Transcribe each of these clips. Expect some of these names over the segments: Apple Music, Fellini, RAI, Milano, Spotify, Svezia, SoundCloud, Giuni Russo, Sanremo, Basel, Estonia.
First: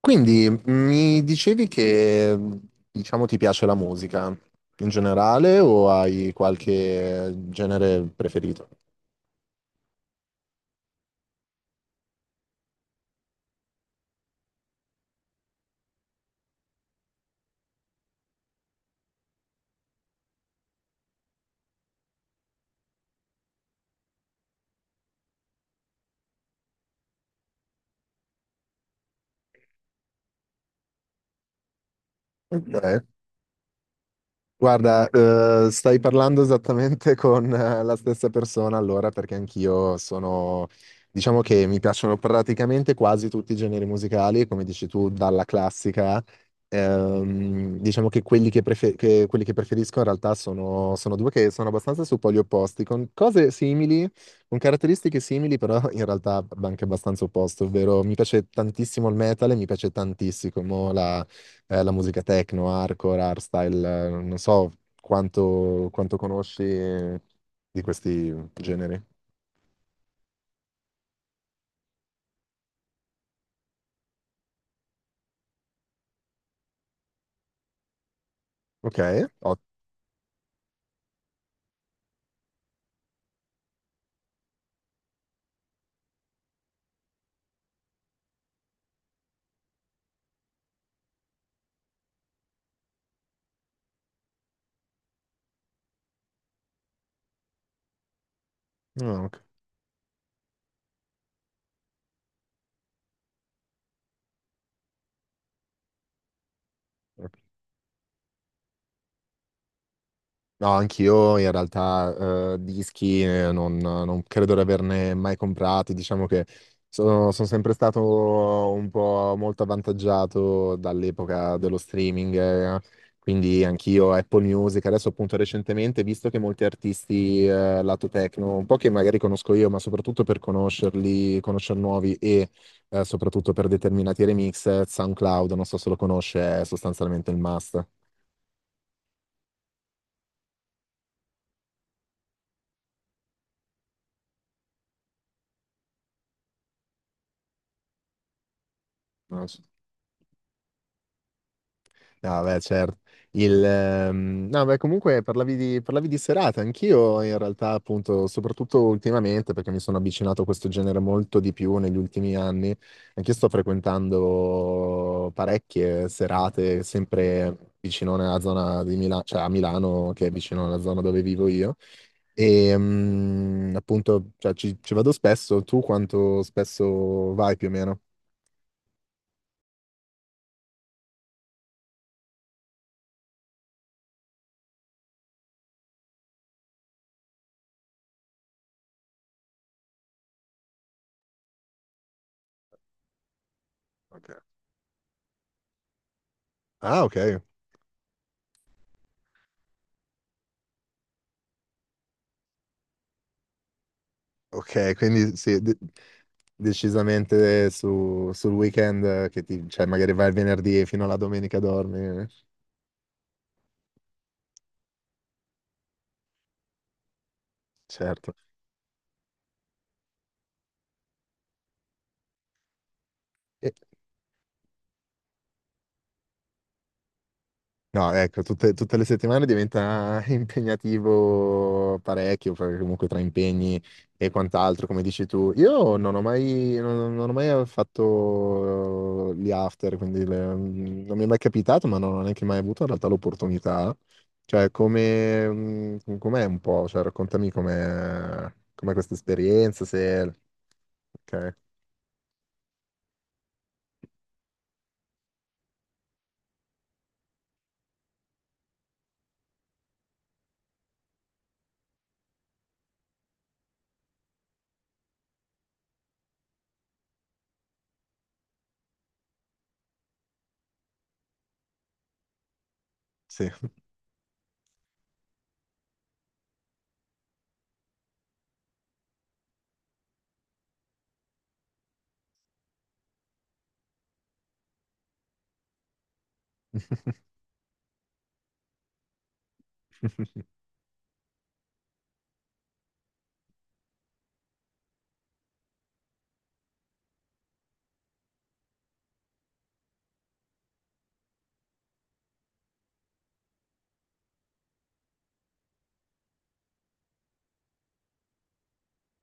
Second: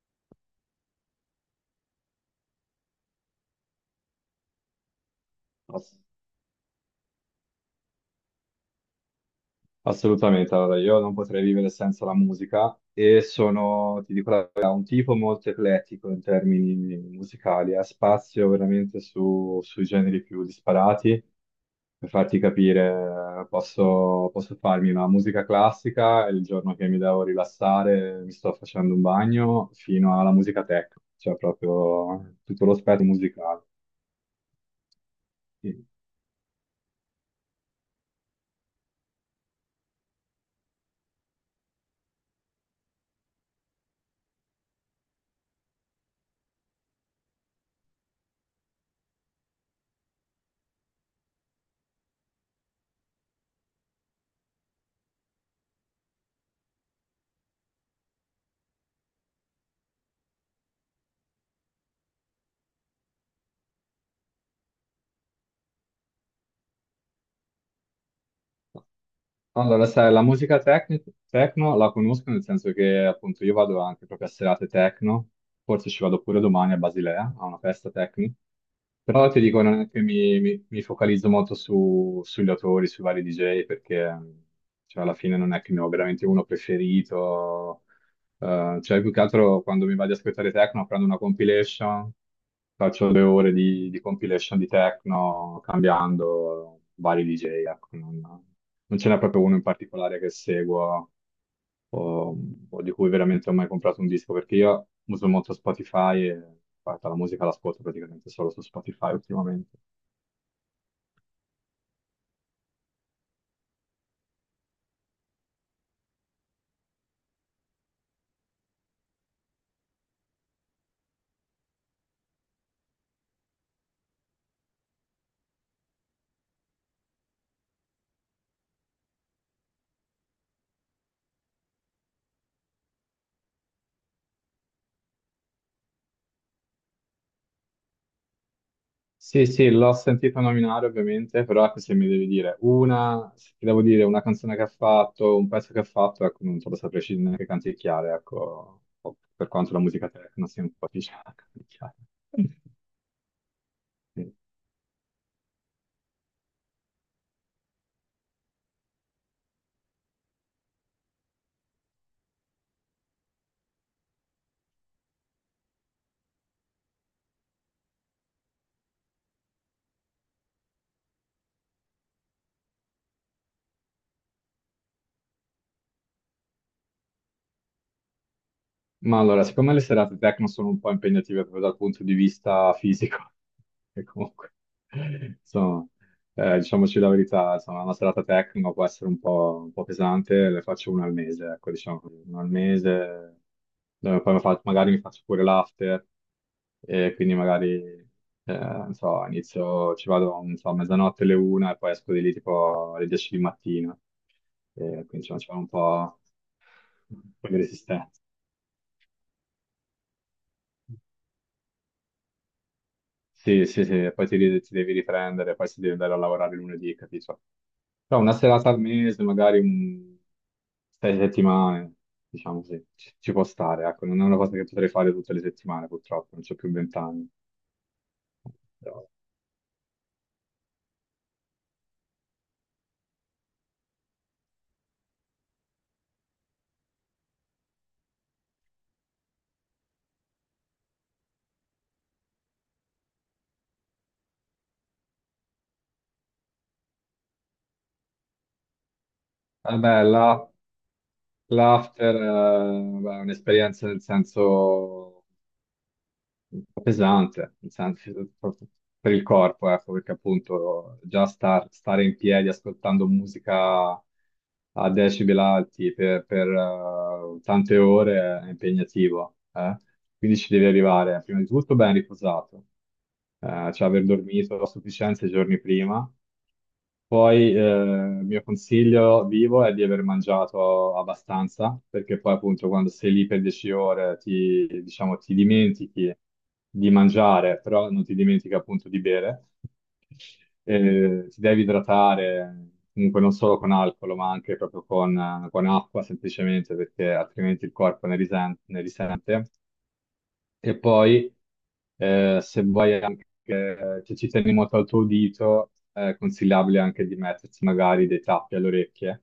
Quindi mi dicevi che, diciamo, ti piace la musica in generale o Ass- hai qualche genere preferito? Assolutamente, allora io non potrei vivere senza la musica e sono, ti dico la verità, un tipo molto eclettico in termini musicali, ha spazio veramente sui generi più disparati. Per farti capire, posso farmi una musica classica e il giorno che mi devo rilassare mi sto facendo un bagno fino alla musica tech, cioè proprio tutto lo Ok. spettro musicale. Guarda, Sì. stai parlando esattamente con la stessa persona, allora, perché anch'io sono, diciamo, che mi piacciono praticamente quasi tutti i generi musicali, come dici tu, dalla classica. Diciamo che quelli che preferisco in realtà sono due che sono abbastanza su poli opposti, con cose simili, con caratteristiche simili, però in realtà anche abbastanza opposto, ovvero mi piace tantissimo il metal e mi piace tantissimo la musica techno, hardcore, hardstyle, non so quanto conosci di questi generi. Allora, sai, la musica techno la conosco nel senso che appunto io vado anche proprio a serate techno, forse ci vado pure domani a Basilea, a una festa techno, Ok, però ti dico non è che mi focalizzo molto sugli autori, sui vari DJ, perché cioè, alla fine non è che ne ho veramente uno preferito, cioè più che altro quando mi vado ad ascoltare techno prendo una compilation, faccio 2 ore di compilation di techno cambiando vari DJ, ecco, non ce n'è ottimo. Ok, proprio uno in particolare che seguo o, o di cui veramente ho mai comprato un disco, perché io uso molto Spotify e guarda, la ok. musica l'ascolto praticamente solo su Spotify ultimamente. No, anch'io in realtà, dischi, non credo di averne mai comprati, diciamo che sono sempre stato un po' molto avvantaggiato dall'epoca dello streaming, eh, quindi anch'io Apple Music, adesso appunto recentemente, visto che molti artisti, lato techno, un po' che magari conosco io, ma soprattutto per conoscerli, conoscere nuovi e soprattutto per determinati remix, SoundCloud, non so se lo conosce, è sostanzialmente il Sì, sì, l'ho sentita nominare ovviamente, però ecco, se mi devi dire una, se ti devo dire una canzone che ha fatto, un pezzo che ha fatto, ecco, non te lo saprei scegliere neanche canticchiare, ecco, per must. quanto la musica techno sia un po' difficile da canticchiare. No, beh, certo. Il, no, beh, Comunque parlavi di serate, anch'io in realtà, appunto, soprattutto ultimamente, perché mi sono avvicinato a questo genere molto di più negli ultimi anni, anch'io sto frequentando parecchie serate, sempre vicino alla zona di Milano, cioè a Milano, che è vicino alla zona dove vivo io, e appunto, cioè, ci vado spesso. Tu quanto spesso vai, più o meno? Ma allora, siccome le serate techno sono un po' impegnative proprio dal punto di vista fisico, e comunque, insomma, diciamoci la verità, insomma, una serata techno può essere un un po' pesante, le faccio una al mese, ecco, diciamo, così, una al mese, dove Ok. poi magari mi faccio pure l'after, Ah, e ok, quindi magari, non so, inizio, ci vado, non so, a mezzanotte, alle una, e poi esco di lì tipo alle 10 di mattina, e ok, quindi quindi insomma, ci sì, vuole un po' di decisamente resistenza. Sul weekend, che ti, cioè magari vai il venerdì e fino alla domenica dormi, Sì, sì, sì, ti devi riprendere, poi si deve andare a lavorare lunedì, capito? Però una certo. serata al mese, sei settimane, diciamo sì, ci può E- stare, ecco, non è una cosa che potrei fare tutte le settimane, purtroppo, non c'ho più 20 anni. No, ecco, tutte le Però… settimane diventa impegnativo parecchio, perché comunque tra impegni e quant'altro, come dici tu. Io non ho mai fatto, gli after, quindi non mi è mai capitato, ma non ho neanche mai avuto in realtà l'opportunità. Cioè, come, com'è un po'? Cioè, raccontami com'è questa Eh esperienza, beh, se... la- Ok, L'after, beh, è un'esperienza nel senso un po' pesante, nel senso, proprio per il corpo, ecco, perché appunto già stare in piedi ascoltando musica a decibel alti per, tante ore è impegnativo, eh. Quindi ci devi arrivare prima di tutto ben riposato, sì. Cioè aver dormito a sufficienza i giorni prima, poi il mio consiglio vivo è di aver mangiato abbastanza, perché poi appunto quando sei lì per 10 ore ti, diciamo, ti dimentichi di mangiare, però non ti dimentichi appunto di bere. Ti devi idratare, comunque non solo con alcol, ma anche proprio con acqua semplicemente, perché altrimenti il corpo ne risente, ne risente. E poi, se vuoi anche, se ci tieni molto al tuo udito, è consigliabile anche di mettersi magari dei tappi alle orecchie,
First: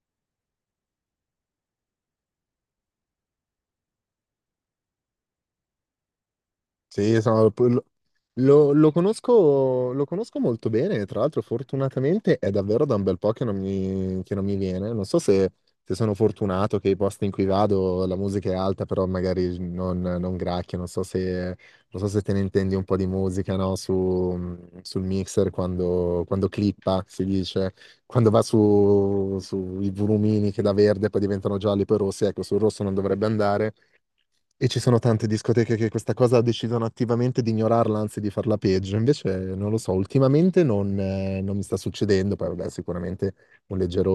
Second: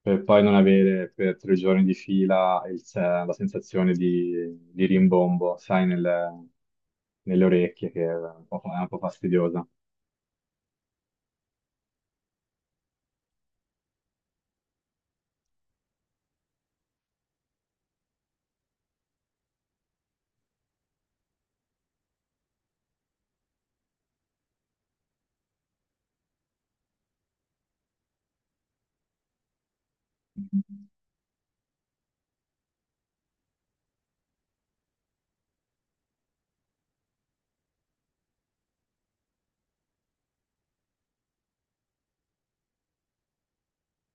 per poi non avere per 3 giorni di fila il se- la sensazione di rimbombo, sai, Sì, nelle sono- lo, orecchie, che è un po', lo- è un lo po' fastidiosa. conosco, lo conosco molto bene, tra l'altro fortunatamente è davvero da un bel po' che non mi viene. Non so se, se sono fortunato che i posti in cui vado la musica è alta, però magari non gracchia, non so se, non so se te ne intendi un po' di musica, no? Sul mixer quando clippa, si dice, quando va su, sui volumini che da verde poi diventano gialli, poi rossi, ecco, sul rosso non dovrebbe andare, e ci sono tante discoteche che questa cosa decidono attivamente di ignorarla, anzi di farla peggio. Invece, non lo so, ultimamente non mi sta succedendo. Poi, vabbè, sicuramente un leggero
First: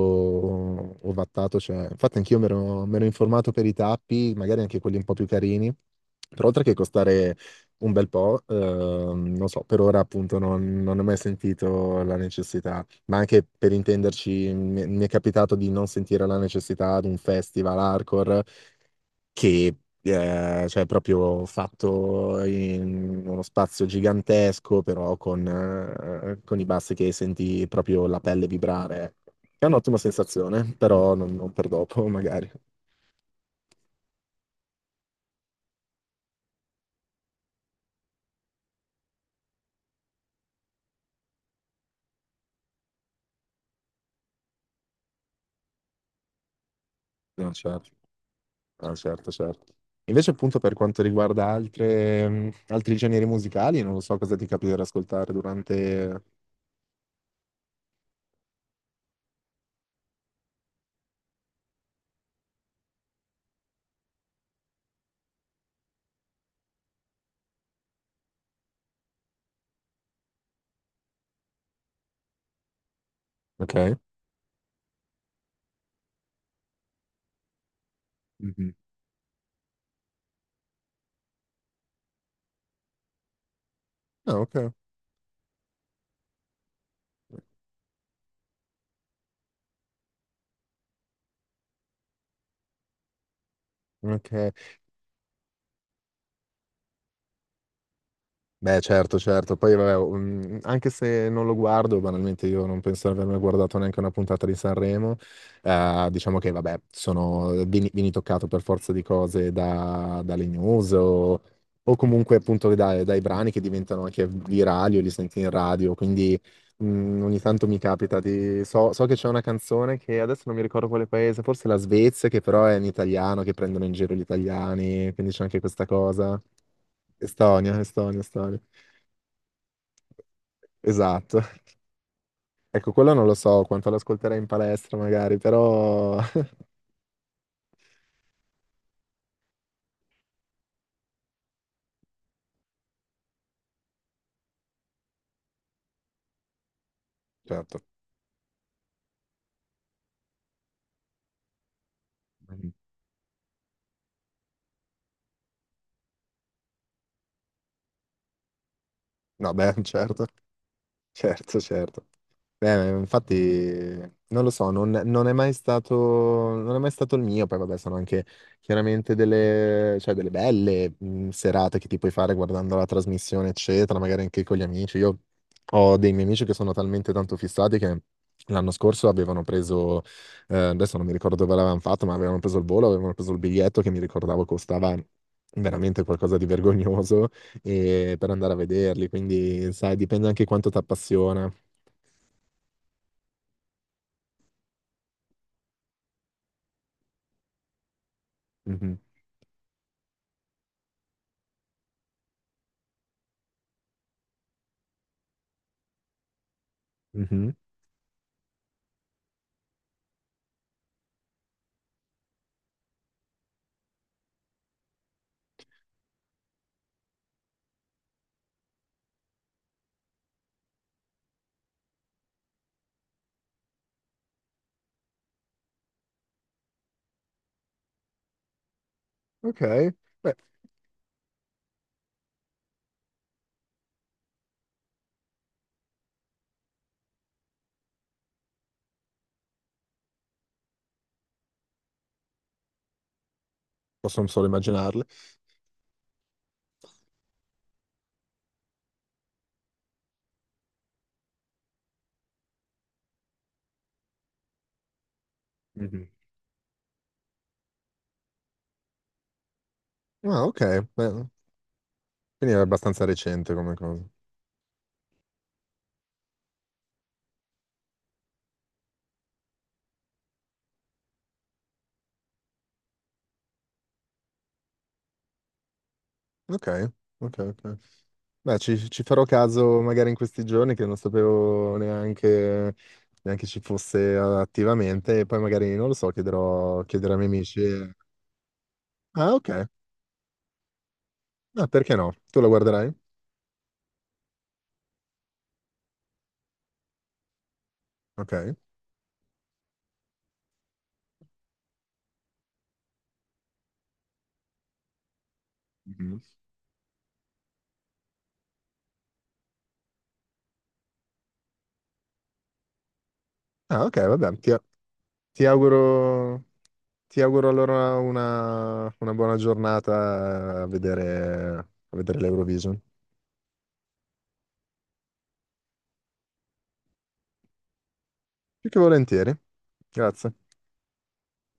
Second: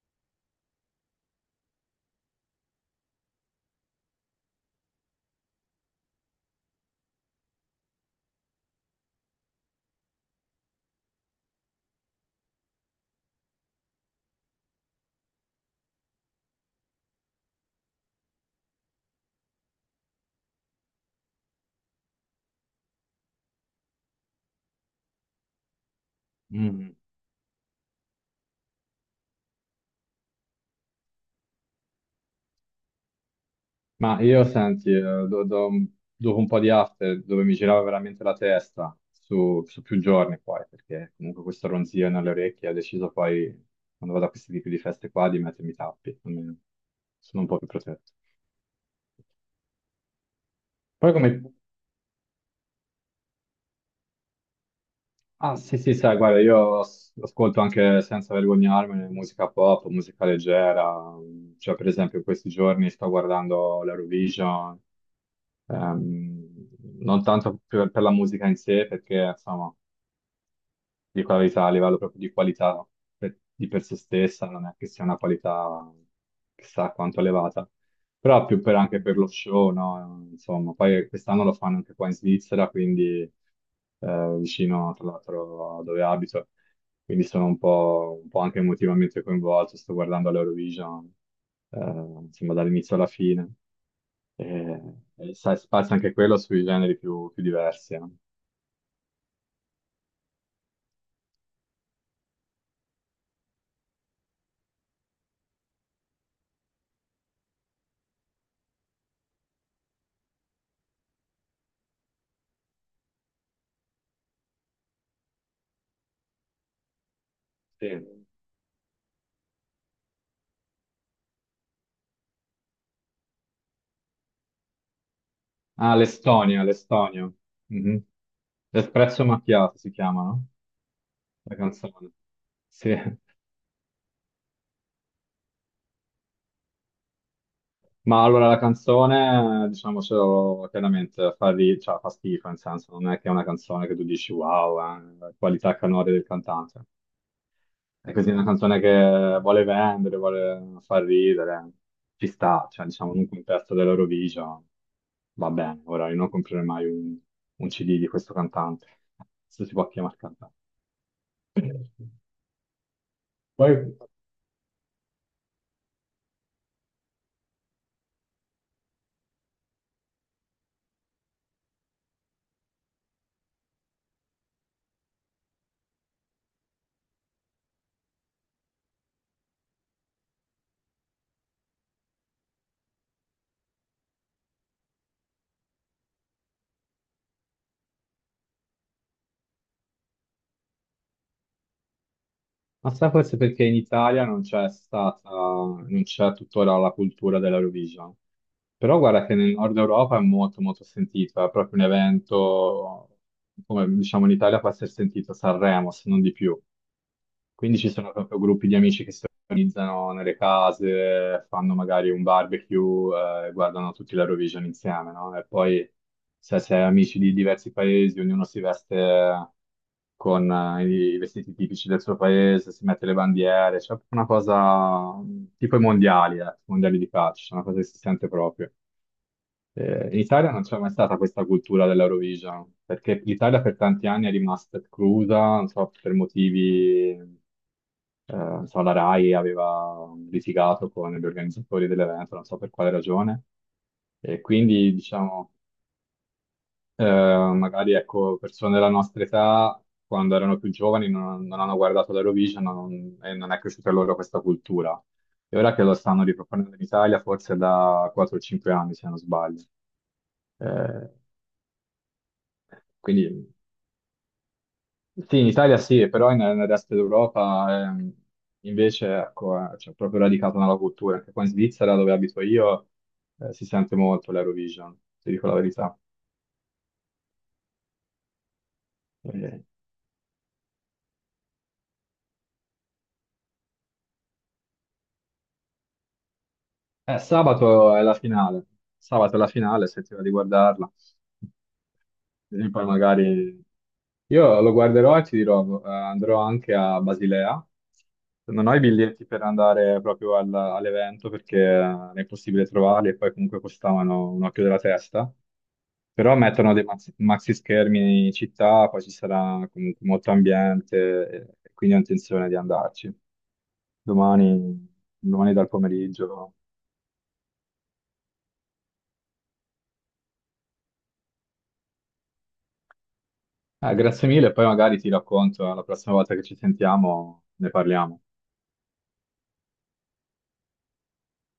ovattato c'è. Infatti, anch'io mi ero informato per i tappi, magari anche quelli un po' più carini. Però, oltre che costare un bel po', non so, per ora appunto non ho mai sentito la necessità. Ma anche per intenderci, mi è capitato di non sentire la necessità di un festival hardcore che cioè proprio fatto in uno spazio gigantesco, però con i Mm. bassi che senti proprio la pelle vibrare. È un'ottima sensazione, però non per dopo, magari. Ma io senti, do- do- dopo un po' di after dove mi girava veramente la testa su, su più giorni poi, perché comunque questo ronzio nelle orecchie ho deciso poi, quando vado a questi tipi di feste qua, di mettermi i tappi, almeno sono un No, po' più certo. protetto. Ah, certo, certo. Invece, appunto, per quanto Poi come… riguarda altri generi musicali, non lo so cosa ti capita di ascoltare Ah sì sì, sai, durante... guarda, io ascolto anche senza vergognarmene musica pop, musica leggera, cioè per esempio in questi giorni sto guardando l'Eurovision, ehm, non tanto per la musica in sé, perché insomma dico la verità, a livello proprio di qualità no? Di per se Ok. stessa, non è che sia una qualità chissà quanto elevata, però più Mhm. per anche per lo show, no? Insomma, poi quest'anno lo fanno anche qua in Svizzera, quindi Ah, ok. vicino tra l'altro a dove abito, quindi sono un po' anche emotivamente coinvolto, sto guardando l'Eurovision, eh, insomma, dall'inizio alla fine, Ok. e, e sai, spazio anche quello sui generi più, più diversi, no? Beh, certo, certo. Poi, vabbè, anche se non lo guardo, banalmente io non penso di aver mai guardato neanche una puntata di Sanremo. Diciamo che, vabbè, sono, vieni toccato per forza di cose dalle news o comunque appunto dai brani che diventano anche virali o li senti in radio. Quindi mm, ogni tanto mi Sì. capita di... So, so che c'è una canzone che adesso non mi ricordo quale paese, forse la Svezia, che però è in italiano, che prendono in giro gli italiani, quindi c'è anche questa Ah, cosa. l'Estonia, l'Estonia. Estonia, Mhm. Estonia, Estonia. L'espresso macchiato si chiama, no? Esatto. La canzone. Sì, Ecco, quello non lo so quanto l'ascolterei in palestra magari, però... ma allora la canzone, diciamocelo chiaramente, cioè, fa schifo, nel senso, non è che è una canzone che tu dici wow, la qualità canore del cantante. Certo. È così una canzone che vuole vendere, vuole far ridere, ci sta, cioè diciamo in un contesto dell'Eurovision, va bene, ora io non comprerei mai un CD di questo cantante, No, se si beh, può chiamare certo, certo, cantante. certo. Infatti, Poi, non lo so, non è mai stato, non è mai stato il mio. Poi, vabbè, sono anche chiaramente delle, cioè, delle belle serate che ti puoi fare guardando la trasmissione, eccetera, magari anche con gli amici. Io ho dei miei amici che sono talmente tanto fissati che l'anno scorso avevano preso, adesso non mi ricordo dove l'avevano fatto, ma avevano preso il volo, avevano preso il biglietto, che mi ricordavo costava veramente qualcosa di vergognoso per andare a vederli. Quindi, sai, dipende anche quanto ti appassiona. ma sai forse perché in Italia non c'è stata, non c'è tuttora la cultura dell'Eurovision. Mhm. Però guarda che nel nord Europa è molto molto sentito, è proprio un evento, come diciamo in Italia può essere sentito Sanremo, se non di più. Mhm. Quindi ci sono proprio gruppi di amici che si organizzano nelle case, fanno magari un barbecue, guardano tutti l'Eurovision insieme, no? E poi se sei amici di diversi paesi, ognuno si veste con i vestiti tipici del suo paese, si mette le bandiere, c'è una cosa mm, tipo i mondiali di calcio, una cosa che si sente proprio. Ok, In beh, Italia non c'è mai stata questa cultura dell'Eurovision, perché l'Italia per tanti anni è rimasta esclusa, non so, per motivi, non so, la RAI aveva litigato con gli organizzatori dell'evento, non so per quale ragione, posso e solo quindi, immaginarle. diciamo, magari, ecco, persone della nostra età, quando erano più giovani, non hanno guardato l'Eurovision e non è cresciuta loro questa cultura. E ora che lo Mhm. stanno riproponendo in Italia, forse da 4 o 5 anni, se non sbaglio. Ah, ok, Eh, beh, quindi è abbastanza Quindi recente come cosa. sì, in Italia sì, però nel resto d'Europa invece ecco, c'è proprio radicata nella cultura. Anche qua in Svizzera, dove abito io, si sente molto l'Eurovision, ti dico la verità. Ok, ok, ok. Beh, ci farò Eh, caso magari in questi giorni, che non sapevo neanche, neanche ci fosse attivamente, e poi magari, non lo so, chiederò, chiederò ai miei amici. Sabato è la finale. Ah, Sabato è la ok, finale, se ti va di guardarla. ah, perché no? Tu la Così poi guarderai? magari io lo guarderò e ti dirò, andrò anche a Basilea. Ok. Non ho i biglietti per andare proprio all'evento perché non è possibile trovarli e poi comunque costavano un occhio della testa. Mhm. Però mettono dei maxi, maxi schermi in città, poi ci sarà comunque molto ambiente, e quindi ho intenzione di andarci. Ah, ok, vabbè, Domani, ti domani dal auguro... pomeriggio. Ti auguro allora una buona giornata a vedere l'Eurovision. Grazie mille, poi magari ti racconto, la prossima volta che ci sentiamo ne parliamo. Più che volentieri. Grazie.